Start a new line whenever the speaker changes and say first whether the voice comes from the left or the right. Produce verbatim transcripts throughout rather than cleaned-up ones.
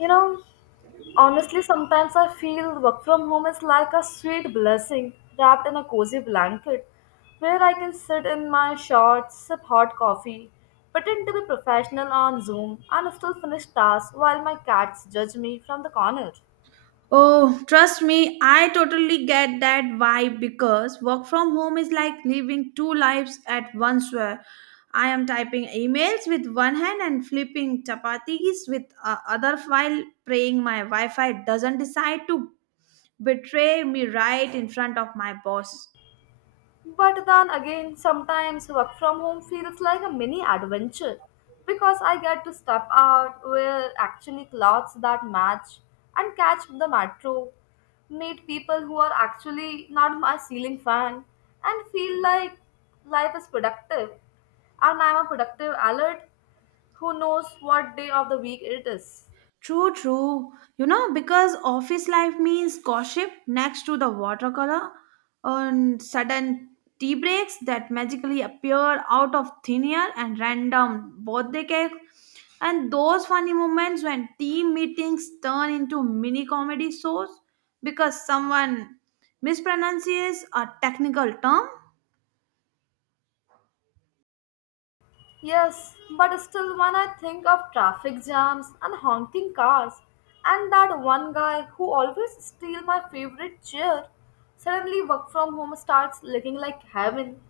left: You know, honestly, sometimes I feel work from home is like a sweet blessing wrapped in a cozy blanket where I can sit in my shorts, sip hot coffee, pretend to be professional on Zoom, and still finish tasks while my cats judge me from the corner.
right: Oh, trust me, I totally get that vibe because work from home is like living two lives at once where I am typing emails with one hand and flipping chapatis with uh, other while praying my Wi-Fi doesn't decide to betray me right in front of my boss.
left: But then again, sometimes work from home feels like a mini adventure because I get to step out, wear actually clothes that match, and catch the metro, meet people who are actually not my ceiling fan, and feel like life is productive. And I'm a productive alert who knows what day of the week it is.
right: True, true. You know, because office life means gossip next to the watercolor and sudden tea breaks that magically appear out of thin air and random birthday cake and those funny moments when team meetings turn into mini comedy shows because someone mispronounces a technical term.
left: Yes, but still, when I think of traffic jams and honking cars, and that one guy who always steals my favorite chair, suddenly work from home starts looking like heaven.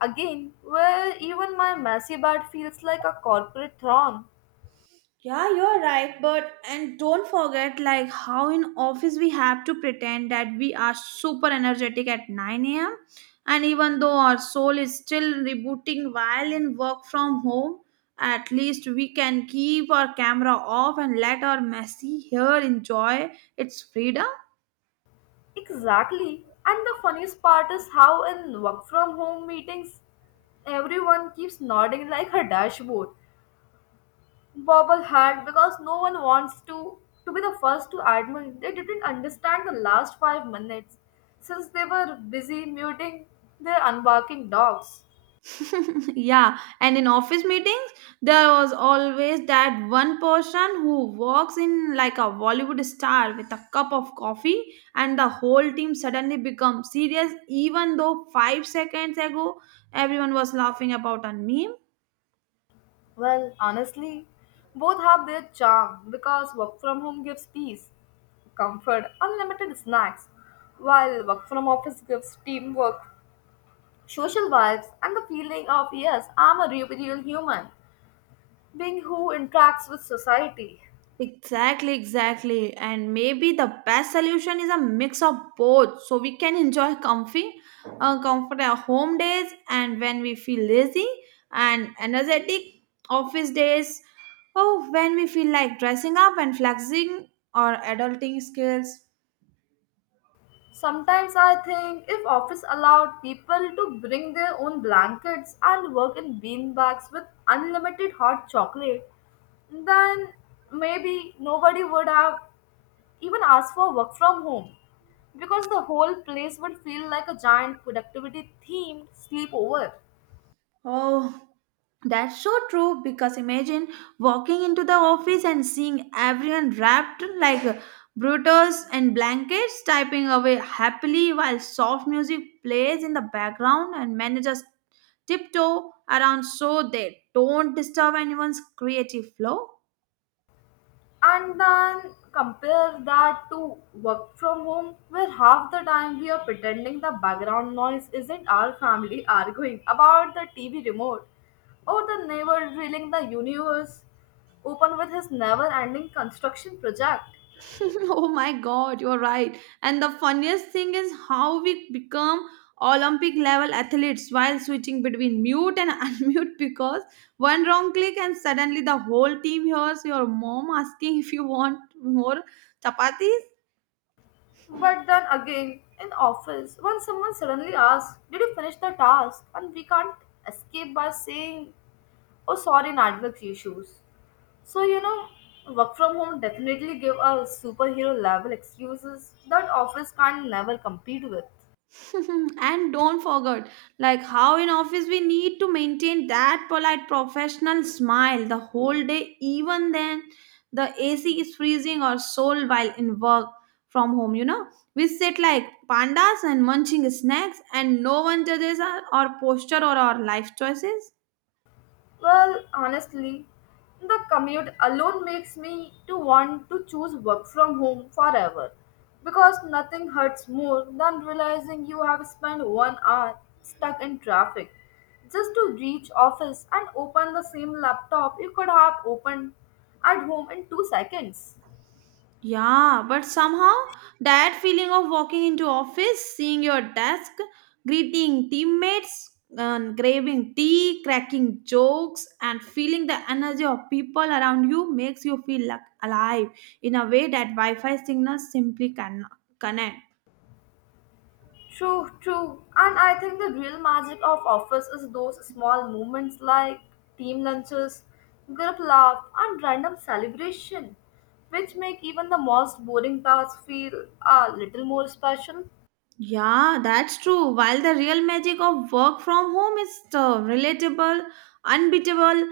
left: Again, where even my messy bed feels like a corporate throne.
right: Yeah, you're right, but and don't forget, like how in office we have to pretend that we are super energetic at nine a m and even though our soul is still rebooting while in work from home, at least we can keep our camera off and let our messy hair enjoy its freedom.
left: Exactly. And the funniest part is how in work from home meetings, everyone keeps nodding like a dashboard. Bobble had because no one wants to to be the first to admit they didn't understand the last five minutes since they were busy muting their unbarking dogs.
right: Yeah, and in office meetings there was always that one person who walks in like a Bollywood star with a cup of coffee and the whole team suddenly becomes serious even though five seconds ago everyone was laughing about a meme.
left: Well, honestly, both have their charm because work from home gives peace, comfort, unlimited snacks, while work from office gives teamwork, social vibes, and the feeling of yes, I'm a real real human being who interacts with society.
right: Exactly, exactly. And maybe the best solution is a mix of both so we can enjoy comfy, uh, comfort our home days and when we feel lazy and energetic office days. Oh, when we feel like dressing up and flexing or adulting skills.
left: Sometimes I think if office allowed people to bring their own blankets and work in bean bags with unlimited hot chocolate, then maybe nobody would have even asked for work from home because the whole place would feel like a giant productivity themed sleepover.
right: Oh, that's so true because imagine walking into the office and seeing everyone wrapped like uh, brutos and blankets typing away happily while soft music plays in the background and managers tiptoe around so they don't disturb anyone's creative flow.
left: And then compare that to work from home, where half the time we are pretending the background noise isn't our family arguing about the T V remote or the neighbor drilling the universe open with his never ending construction project.
right: Oh my god, you're right. And the funniest thing is how we become Olympic level athletes while switching between mute and unmute because one wrong click and suddenly the whole team hears your mom asking if you want more chapatis.
left: But then again, in office, when someone suddenly asks, did you finish the task? And we can't escape by saying, oh, sorry, network issues. So you know, work from home definitely give a superhero level excuses that office can never compete with.
right: And don't forget, like how in office we need to maintain that polite professional smile the whole day, even then the A C is freezing or soul while in work from home, you know. We sit like pandas and munching snacks and no one judges our, our posture or our life choices.
left: Well, honestly, the commute alone makes me to want to choose work from home forever because nothing hurts more than realizing you have spent one hour stuck in traffic just to reach office and open the same laptop you could have opened at home in two seconds.
right: Yeah, but somehow that feeling of walking into office, seeing your desk, greeting teammates, and grabbing tea, cracking jokes, and feeling the energy of people around you makes you feel like alive in a way that Wi-Fi signals simply cannot connect.
left: True, true. And I think the real magic of office is those small moments like team lunches, group laugh, and random celebration, which make even the most boring tasks feel a little more special.
right: Yeah, that's true. While the real magic of work from home is the relatable, unbeatable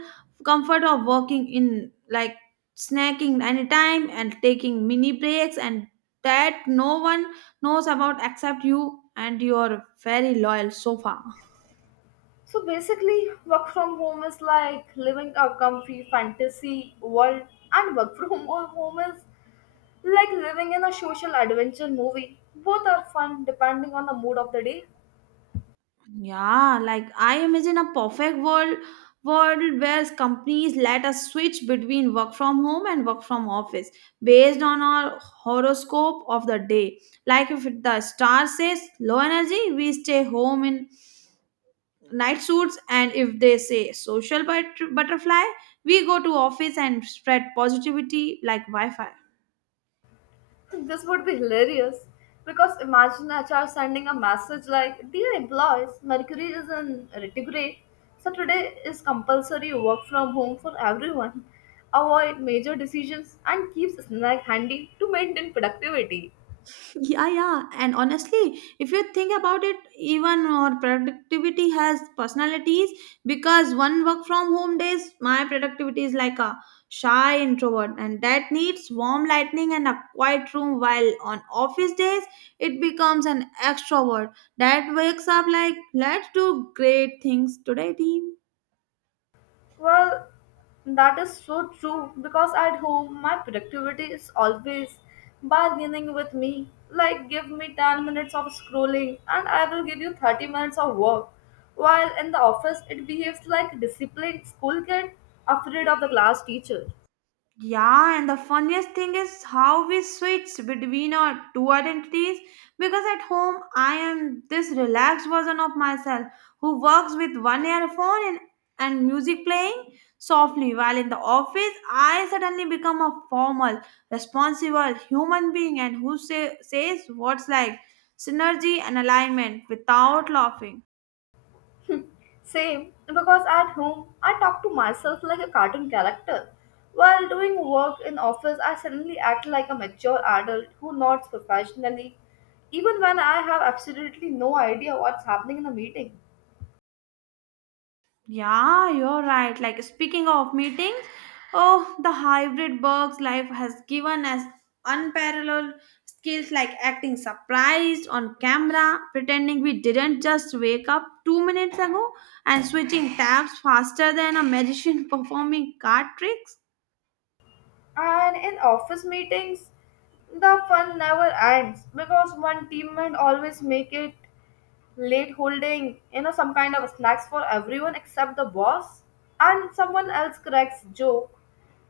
right: comfort of working in like snacking anytime and taking mini breaks and that no one knows about except you and your very loyal sofa.
left: So basically, work from home is like living a comfy fantasy world, and work from home is like living in a social adventure movie. Both are fun depending on the mood of the day.
right: Yeah, like I imagine a perfect world world where companies let us switch between work from home and work from office based on our horoscope of the day. Like if the star says low energy, we stay home in night suits, and if they say social but- butterfly, we go to office and spread positivity like Wi-Fi.
left: This would be hilarious because imagine H R sending a message like, dear employees, Mercury is in retrograde, so today is compulsory work from home for everyone. Avoid major decisions and keep snack handy to maintain productivity.
right: Yeah, yeah. And honestly, if you think about it, even our productivity has personalities because one work from home days, my productivity is like a shy introvert and that needs warm lighting and a quiet room while on office days it becomes an extrovert that wakes up like let's do great things today team.
left: Well, that is so true because at home my productivity is always bargaining with me. Like, give me ten minutes of scrolling and I will give you thirty minutes of work. While in the office, it behaves like a disciplined school kid afraid of the class teacher.
right: Yeah, and the funniest thing is how we switch between our two identities because at home I am this relaxed version of myself who works with one earphone and, and music playing softly, while in the office I suddenly become a formal, responsible human being and who say, says what's like synergy and alignment without laughing.
left: Same, because at home I talk to myself like a cartoon character. While doing work in office, I suddenly act like a mature adult who nods professionally, even when I have absolutely no idea what's happening in the meeting.
right: Yeah, you're right. Like speaking of meetings, oh, the hybrid works life has given us unparalleled skills like acting surprised on camera, pretending we didn't just wake up two minutes ago, and switching tabs faster than a magician performing card tricks.
left: And in office meetings, the fun never ends because one teammate always make it late holding, you know, some kind of snacks for everyone except the boss, and someone else cracks joke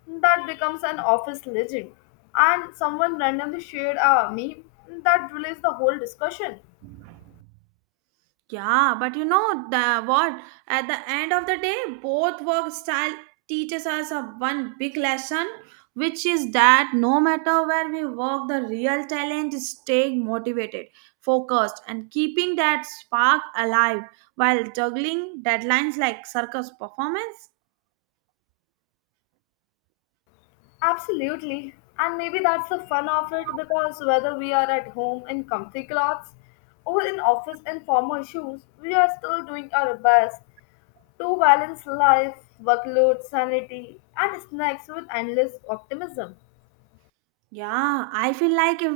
left: that becomes an office legend, and someone randomly shared a meme that relates the whole discussion.
right: Yeah, but you know the what? At the end of the day, both work style teaches us a one big lesson, which is that no matter where we work, the real talent is staying motivated, focused, and keeping that spark alive while juggling deadlines like circus performance.
left: Absolutely, and maybe that's the fun of it because whether we are at home in comfy clothes or in office in formal shoes, we are still doing our best to balance life, workload, sanity, and snacks with endless optimism.
right: Yeah, I feel like if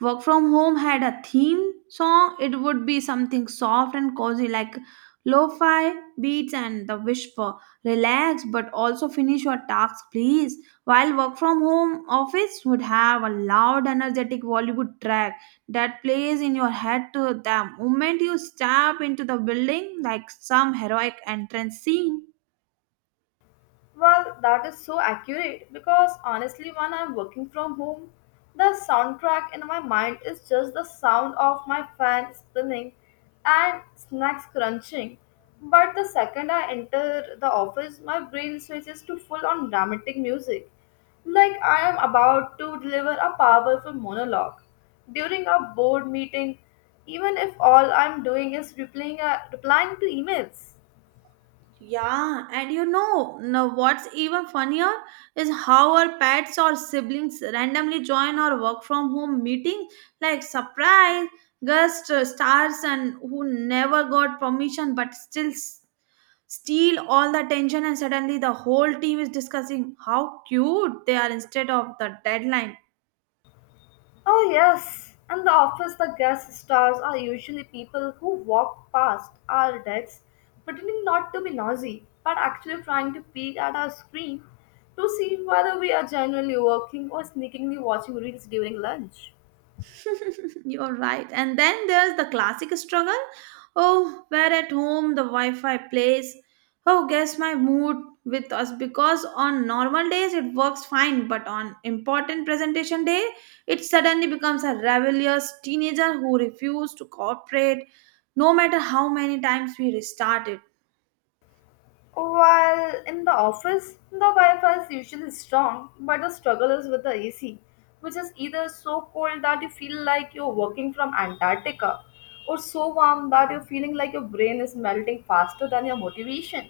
right: Work From Home had a theme song, it would be something soft and cozy like lo-fi beats and the whisper. Relax, but also finish your tasks, please. While Work From Home office would have a loud, energetic Bollywood track that plays in your head to the moment you step into the building like some heroic entrance scene.
left: Well, that is so accurate because honestly, when I'm working from home, the soundtrack in my mind is just the sound of my fan spinning and snacks crunching. But the second I enter the office, my brain switches to full on dramatic music, like I am about to deliver a powerful monologue. During a board meeting, even if all I'm doing is replying, uh, replying to emails.
right: Yeah, and you know, now what's even funnier is how our pets or siblings randomly join our work from home meeting like surprise guest uh, stars and who never got permission but still s- steal all the attention and suddenly the whole team is discussing how cute they are instead of the deadline.
left: Oh, yes. And the office, the guest stars are usually people who walk past our desks pretending not to be nosy, but actually trying to peek at our screen to see whether we are genuinely working or sneakingly watching reels during lunch.
right: You're right. And then there's the classic struggle. Oh, where at home the Wi Fi plays. Oh, guess my mood with us because on normal days it works fine, but on important presentation day, it suddenly becomes a rebellious teenager who refuses to cooperate no matter how many times we restart it.
left: While in the office, the Wi Fi is usually strong, but the struggle is with the A C, which is either so cold that you feel like you're working from Antarctica, or so warm that you're feeling like your brain is melting faster than your motivation.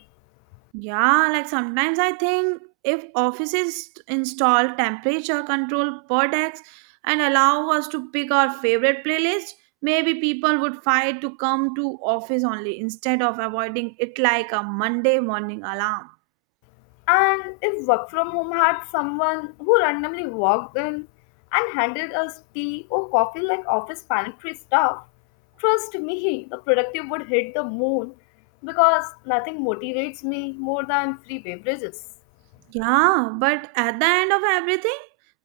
right: Yeah, like sometimes I think if offices install temperature control per decks and allow us to pick our favorite playlist, maybe people would fight to come to office only instead of avoiding it like a Monday morning alarm.
left: And if work from home had someone who randomly walked in and handed us tea or coffee like office pantry stuff, trust me, the productive would hit the moon because nothing motivates me more than free beverages.
right: Yeah, but at the end of everything,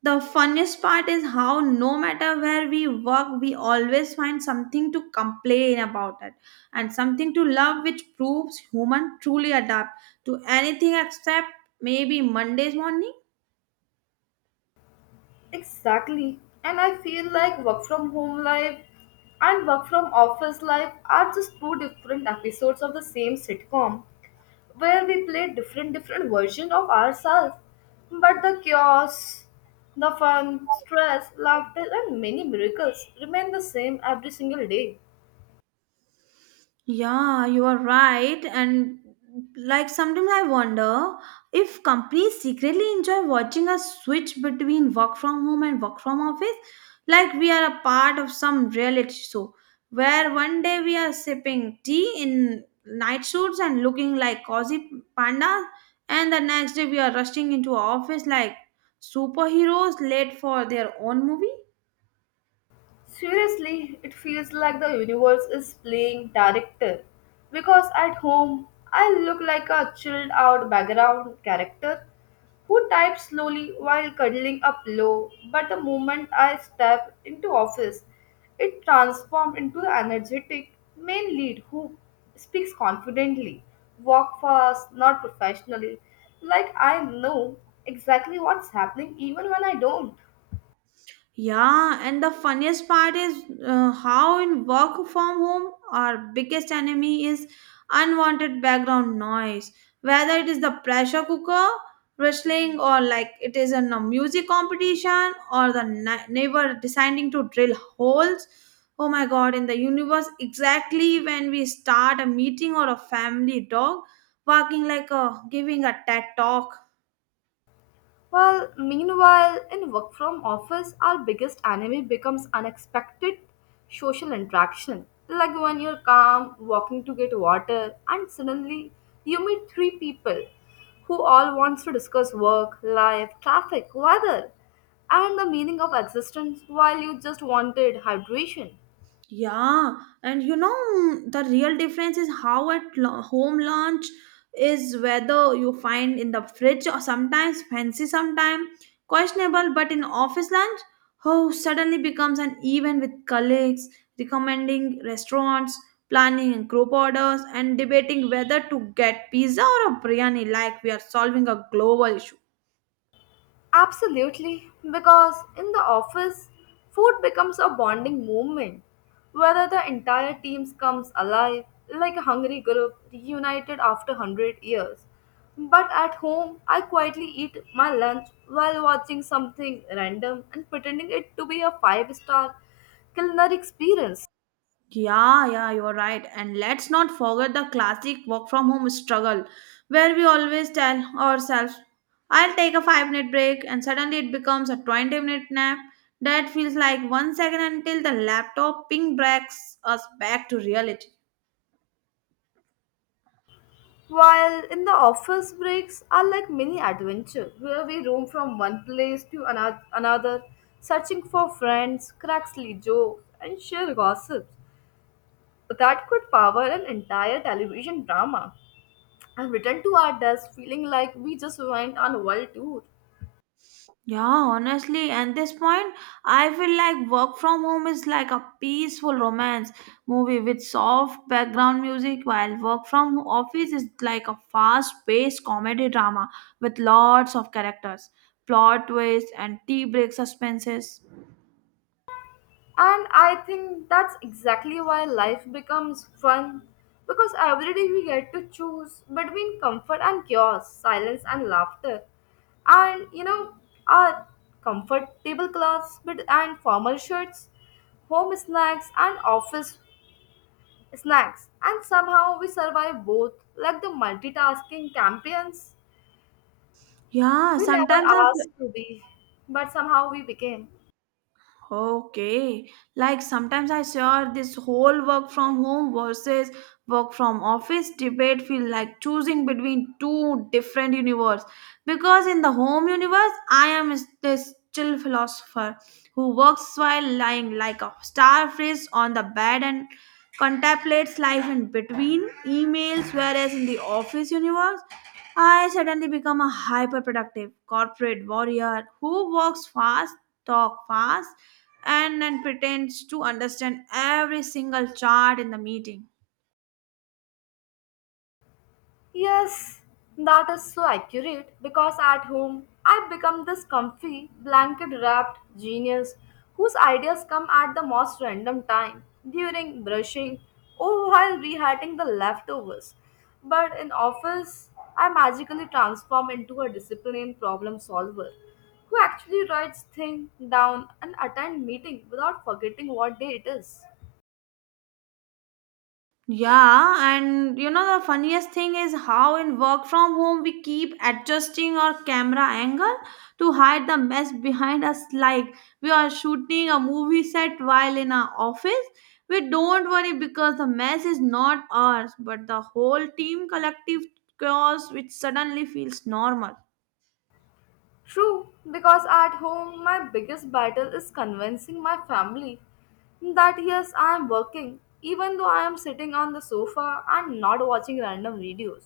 right: the funniest part is how no matter where we work, we always find something to complain about it and something to love, which proves human truly adapt to anything except maybe Monday's morning.
left: Exactly. And I feel like work from home life and work from office life are just two different episodes of the same sitcom where we play different different versions of ourselves. But the chaos, the fun, stress, laughter and many miracles remain the same every single day.
right: Yeah, you are right. And like sometimes I wonder if companies secretly enjoy watching us switch between work from home and work from office. Like we are a part of some reality show where one day we are sipping tea in night suits and looking like cozy panda, and the next day we are rushing into our office like superheroes late for their own movie.
left: Seriously, it feels like the universe is playing director because at home I look like a chilled out background character who types slowly while cuddling up low, but the moment I step into office, it transforms into the energetic main lead who speaks confidently, walk fast, not professionally, like I know exactly what's happening even when I don't.
right: Yeah, and the funniest part is uh, how in work from home, our biggest enemy is unwanted background noise. Whether it is the pressure cooker wrestling, or like it is in a music competition, or the ni- neighbor deciding to drill holes. Oh my god, in the universe, exactly when we start a meeting or a family dog barking like a giving a TED talk.
left: Well, meanwhile, in work from office, our biggest enemy becomes unexpected social interaction. Like when you're calm, walking to get water, and suddenly you meet three people who all wants to discuss work, life, traffic, weather, and the meaning of existence while you just wanted hydration.
right: Yeah, and you know mm, the real difference is how at lo- home lunch is whether you find in the fridge or sometimes fancy, sometimes questionable, but in office lunch, oh, suddenly becomes an event with colleagues recommending restaurants, planning group orders, and debating whether to get pizza or a biryani. Like we are solving a global issue.
left: Absolutely, because in the office, food becomes a bonding moment, whether the entire team comes alive, like a hungry group reunited after one hundred years. But at home, I quietly eat my lunch while watching something random and pretending it to be a five star culinary experience.
right: Yeah, yeah, you're right. And let's not forget the classic work from home struggle where we always tell ourselves, I'll take a five minute break, and suddenly it becomes a twenty minute nap. That feels like one second until the laptop ping breaks us back to reality.
left: While in the office breaks are like mini adventure where we roam from one place to ano- another, searching for friends, crack silly jokes, and share gossips that could power an entire television drama. And return to our desk feeling like we just went on a world tour.
right: Yeah, honestly, at this point, I feel like work from home is like a peaceful romance movie with soft background music, while work from office is like a fast-paced comedy drama with lots of characters, plot twists, and tea break suspenses.
left: And I think that's exactly why life becomes fun because every day we get to choose between comfort and chaos, silence and laughter. And you know, our comfortable clothes but- and formal shirts, home snacks and office snacks. And somehow we survive both like the multitasking champions
right: Yeah,
left: we never
right: sometimes I
left: asked to be, but somehow we became.
right: Okay, like sometimes I share this whole work from home versus work from office debate feel like choosing between two different universe because in the home universe I am is- this chill philosopher who works while lying like a starfish on the bed and contemplates life in between emails whereas in the office universe I suddenly become a hyper productive corporate warrior who works fast talk fast, and then pretends to understand every single chart in the meeting.
left: Yes, that is so accurate because at home I become this comfy, blanket wrapped genius whose ideas come at the most random time during brushing or while reheating the leftovers. But in office, I magically transform into a disciplined problem solver who actually writes things down and attend meeting without forgetting what day it is.
right: Yeah, and you know the funniest thing is how in work from home we keep adjusting our camera angle to hide the mess behind us like we are shooting a movie set while in our office. We don't worry because the mess is not ours, but the whole team collective chaos which suddenly feels normal.
left: True, because at home my biggest battle is convincing my family that yes, I am working, even though I am sitting on the sofa and not watching random videos.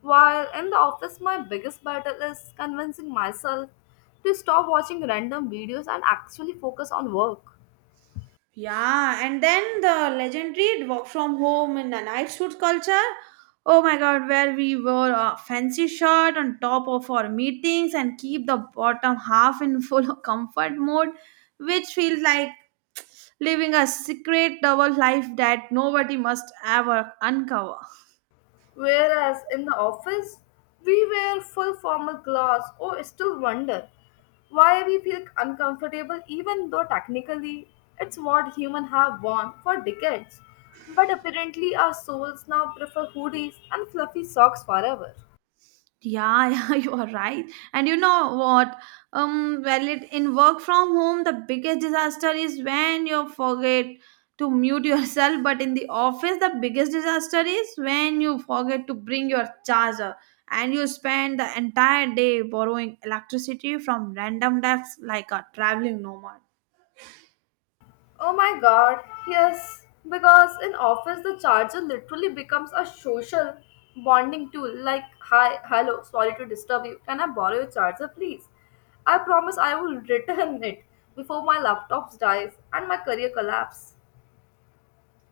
left: While in the office, my biggest battle is convincing myself to stop watching random videos and actually focus on work.
right: Yeah, and then the legendary work from home in the night suit culture. Oh my god, where we wore a fancy shirt on top of our meetings and keep the bottom half in full comfort mode, which feels like living a secret double life that nobody must ever uncover.
left: Whereas in the office, we wear full formal clothes or still wonder why we feel uncomfortable even though technically it's what humans have worn for decades. But apparently our souls now prefer hoodies and fluffy socks forever.
right: Yeah, yeah, you are right. And you know what? Um, well, it, in work from home, the biggest disaster is when you forget to mute yourself. But in the office, the biggest disaster is when you forget to bring your charger and you spend the entire day borrowing electricity from random desks like a traveling nomad.
left: Oh my god, yes. Because in office, the charger literally becomes a social bonding tool like, hi, hello, sorry to disturb you. Can I borrow your charger, please? I promise I will return it before my laptop dies and my career collapse.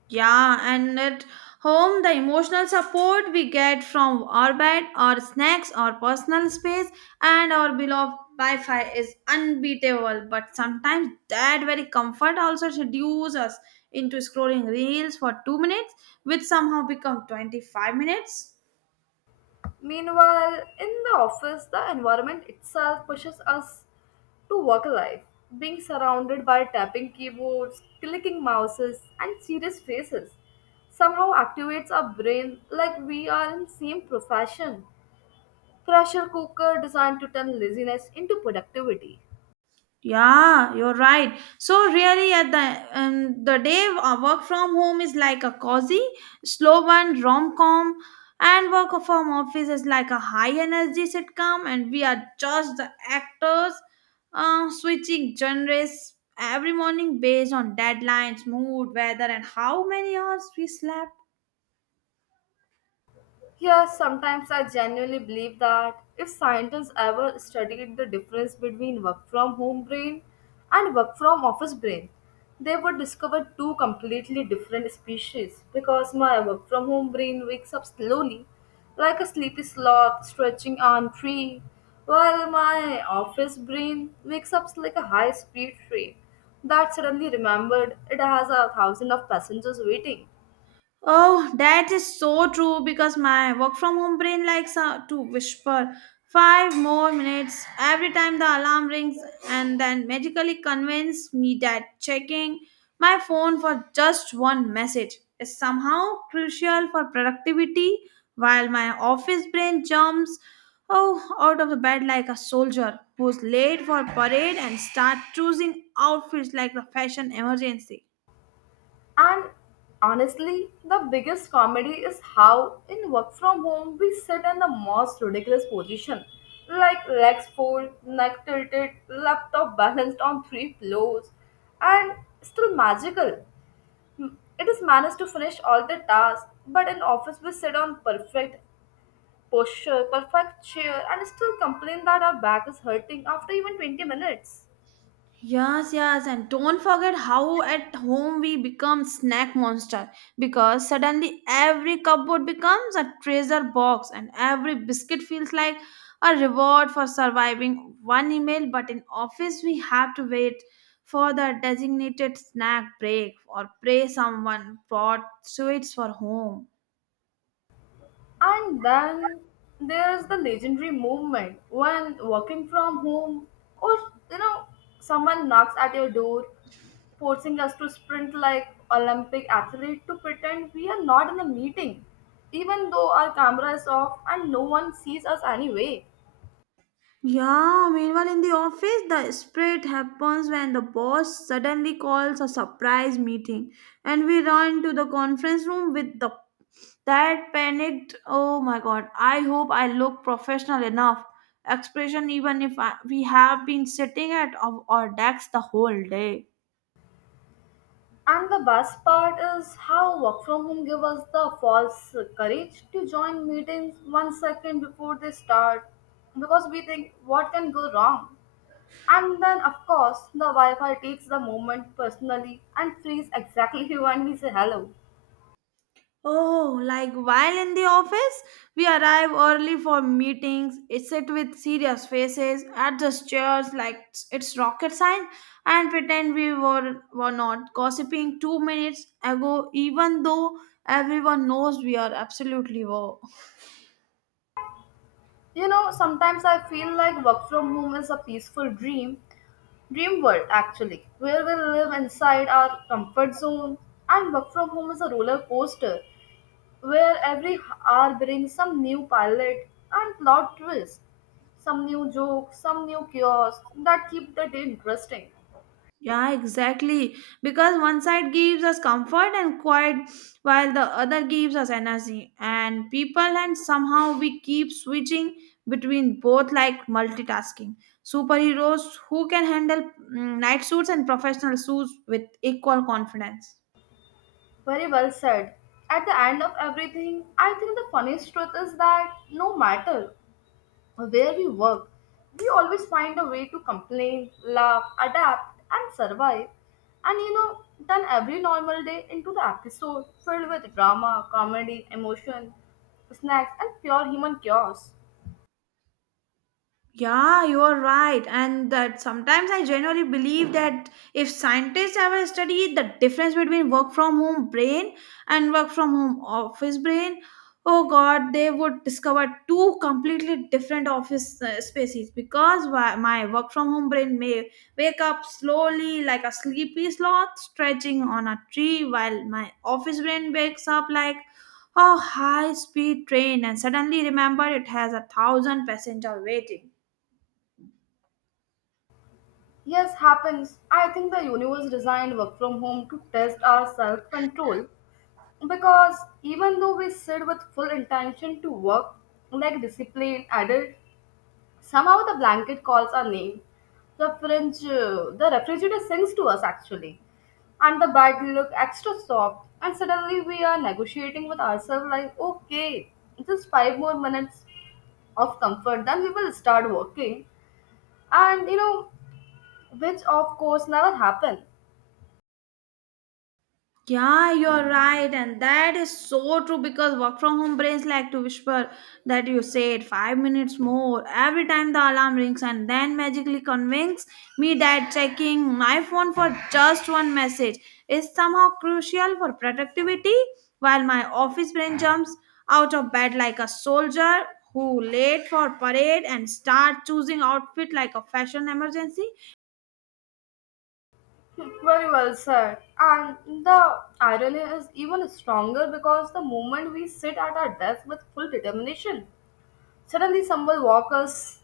right: Yeah, and at home, the emotional support we get from our bed, our snacks, our personal space, and our beloved Wi Fi is unbeatable. But sometimes that very comfort also seduces us into scrolling reels for two minutes, which somehow become twenty-five minutes.
left: Meanwhile, in the office, the environment itself pushes us to work life. Being surrounded by tapping keyboards, clicking mouses, and serious faces somehow activates our brain like we are in same profession. Pressure cooker designed to turn laziness into productivity.
right: Yeah, you're right. So really, at the um, the day, uh, work from home is like a cozy, slow one rom com, and work from office is like a high energy sitcom, and we are just the actors, uh, switching genres every morning based on deadlines, mood, weather, and how many hours we slept.
left: Yes, sometimes I genuinely believe that if scientists ever studied the difference between work from home brain and work from office brain, they would discover two completely different species because my work from home brain wakes up slowly, like a sleepy sloth stretching on tree, while my office brain wakes up like a high speed train that suddenly remembered it has a thousand of passengers waiting.
right: Oh, that is so true because my work from home brain likes uh, to whisper five more minutes every time the alarm rings and then magically convince me that checking my phone for just one message is somehow crucial for productivity, while my office brain jumps oh out of the bed like a soldier who's late for parade and start choosing outfits like a fashion emergency.
left: And honestly, the biggest comedy is how in work from home we sit in the most ridiculous position, like legs folded, neck tilted, laptop balanced on three floors, and still magical. It is managed to finish all the tasks, but in office we sit on perfect posture, perfect chair, and still complain that our back is hurting after even twenty minutes.
right: Yes, yes, and don't forget how at home we become snack monster, because suddenly every cupboard becomes a treasure box and every biscuit feels like a reward for surviving one email. But in office, we have to wait for the designated snack break or pray someone brought sweets for home.
left: And then there is the legendary movement when working from home or you know someone knocks at your door, forcing us to sprint like Olympic athlete to pretend we are not in the meeting, even though our camera is off and no one sees us anyway.
right: Yeah, meanwhile in the office, the split happens when the boss suddenly calls a surprise meeting and we run to the conference room with the that panicked, oh my god, I hope I look professional enough expression, even if I, we have been sitting at our, our decks the whole day.
left: And the best part is how work from home give us the false courage to join meetings one second before they start because we think what can go wrong. And then, of course, the Wi Fi takes the moment personally and frees exactly when we say hello.
right: Oh, like while in the office, we arrive early for meetings, sit with serious faces, adjust chairs like it's rocket science, and pretend we were, were not gossiping two minutes ago, even though everyone knows we are absolutely were.
left: You know, sometimes I feel like work from home is a peaceful dream, dream world actually, where we live inside our comfort zone. And work from home is a roller coaster where every hour brings some new pilot and plot twist, some new joke, some new chaos that keep the day interesting.
right: Yeah, exactly. Because one side gives us comfort and quiet, while the other gives us energy and people, and somehow we keep switching between both like multitasking superheroes who can handle mm, night suits and professional suits with equal confidence.
left: Very well said. At the end of everything, I think the funniest truth is that no matter where we work, we always find a way to complain, laugh, adapt, and survive. And you know, turn every normal day into the episode filled with drama, comedy, emotion, snacks, and pure human chaos.
right: Yeah, you are right. And that sometimes I genuinely believe that if scientists ever study the difference between work from home brain and work from home office brain, oh god, they would discover two completely different office uh, species because why- my work from home brain may wake up slowly like a sleepy sloth stretching on a tree, while my office brain wakes up like a high speed train and suddenly remember it has a thousand passenger waiting.
left: Yes, happens. I think the universe designed work from home to test our self control. Because even though we sit with full intention to work like disciplined adults, somehow the blanket calls our name. The fringe, uh, the refrigerator sings to us actually, and the bed look extra soft. And suddenly we are negotiating with ourselves like, okay, just five more minutes of comfort, then we will start working. And you know, which of course never happened.
right: Yeah, you're right, and that is so true because work from home brains like to whisper that you said five minutes more every time the alarm rings, and then magically convince me that checking my phone for just one message is somehow crucial for productivity, while my office brain jumps out of bed like a soldier who late for parade and start choosing outfit like a fashion emergency.
left: Very well said. And the irony is even stronger because the moment we sit at our desk with full determination, suddenly someone walks us,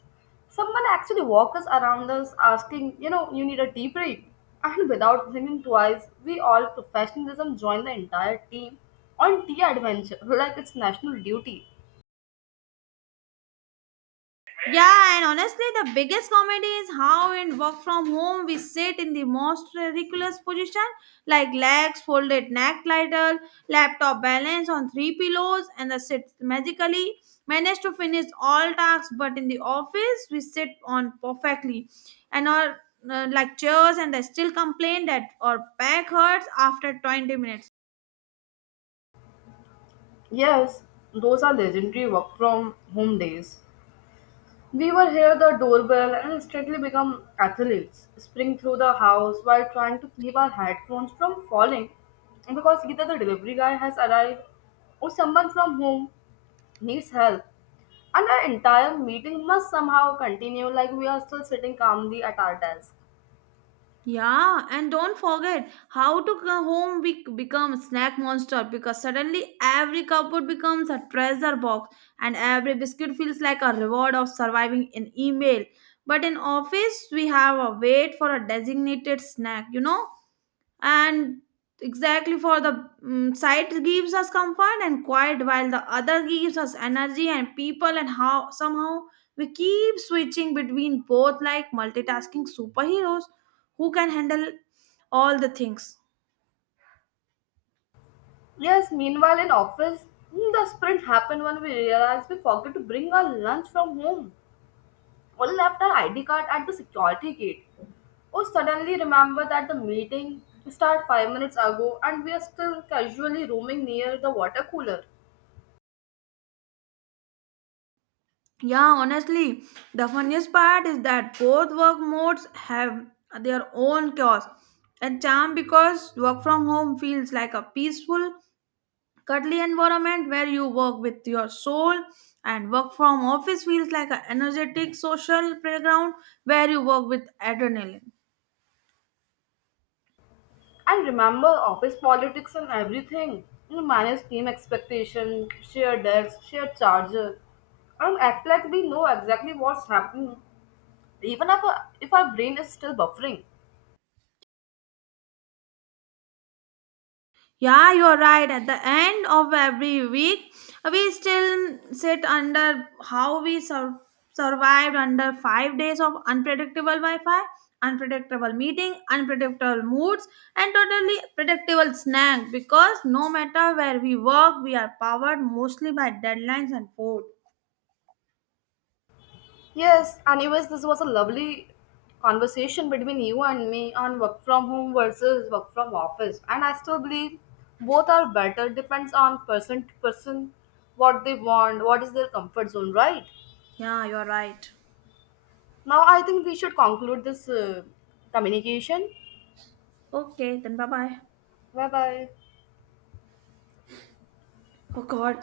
left: someone actually walks us around us asking, you know, you need a deep break. And without thinking twice, we all professionalism join the entire team on tea adventure like it's national duty.
right: Yeah, and honestly, the biggest comedy is how in work from home we sit in the most ridiculous position, like legs folded, neck lateral, laptop balanced on three pillows, and the sit magically manage to finish all tasks. But in the office, we sit on perfectly, and our uh, like chairs, and they still complain that our back hurts after twenty minutes.
left: Yes, those are legendary work from home days. We were here the doorbell and instantly become athletes, spring through the house while trying to keep our headphones from falling because either the delivery guy has arrived or someone from home needs help. And our entire meeting must somehow continue like we are still sitting calmly at our desk.
right: Yeah, and don't forget how to go home be- become snack monster, because suddenly every cupboard becomes a treasure box and every biscuit feels like a reward of surviving an email. But in office we have a wait for a designated snack, you know? And exactly for the mm sight gives us comfort and quiet, while the other gives us energy and people, and how somehow we keep switching between both like multitasking superheroes who can handle all the things.
left: Yes, meanwhile in office, the sprint happened when we realized we forgot to bring our lunch from home. One left our I D card at the security gate. Oh, suddenly remember that the meeting started five minutes ago and we are still casually roaming near the water cooler.
right: Yeah, honestly, the funniest part is that both work modes have their own chaos and charm, because work from home feels like a peaceful cuddly environment where you work with your soul, and work from office feels like an energetic social playground where you work with adrenaline.
left: And remember office politics and everything. You manage team expectation, share desk, share charger, and act like we know exactly what's happening, even if our, if our brain is still buffering.
right: Yeah, you're right, at the end of every week we still sit under how we sur- survived under five days of unpredictable wi-fi, unpredictable meeting, unpredictable moods, and totally predictable snack, because no matter where we work we are powered mostly by deadlines and food.
left: Yes, anyways, this was a lovely conversation between you and me on work from home versus work from office. And I still believe both are better, depends on person to person, what they want, what is their comfort zone, right?
right: Yeah, you're right.
left: Now, I think we should conclude this uh, communication.
right: Okay, then bye bye.
left: Bye bye.
right: Oh God,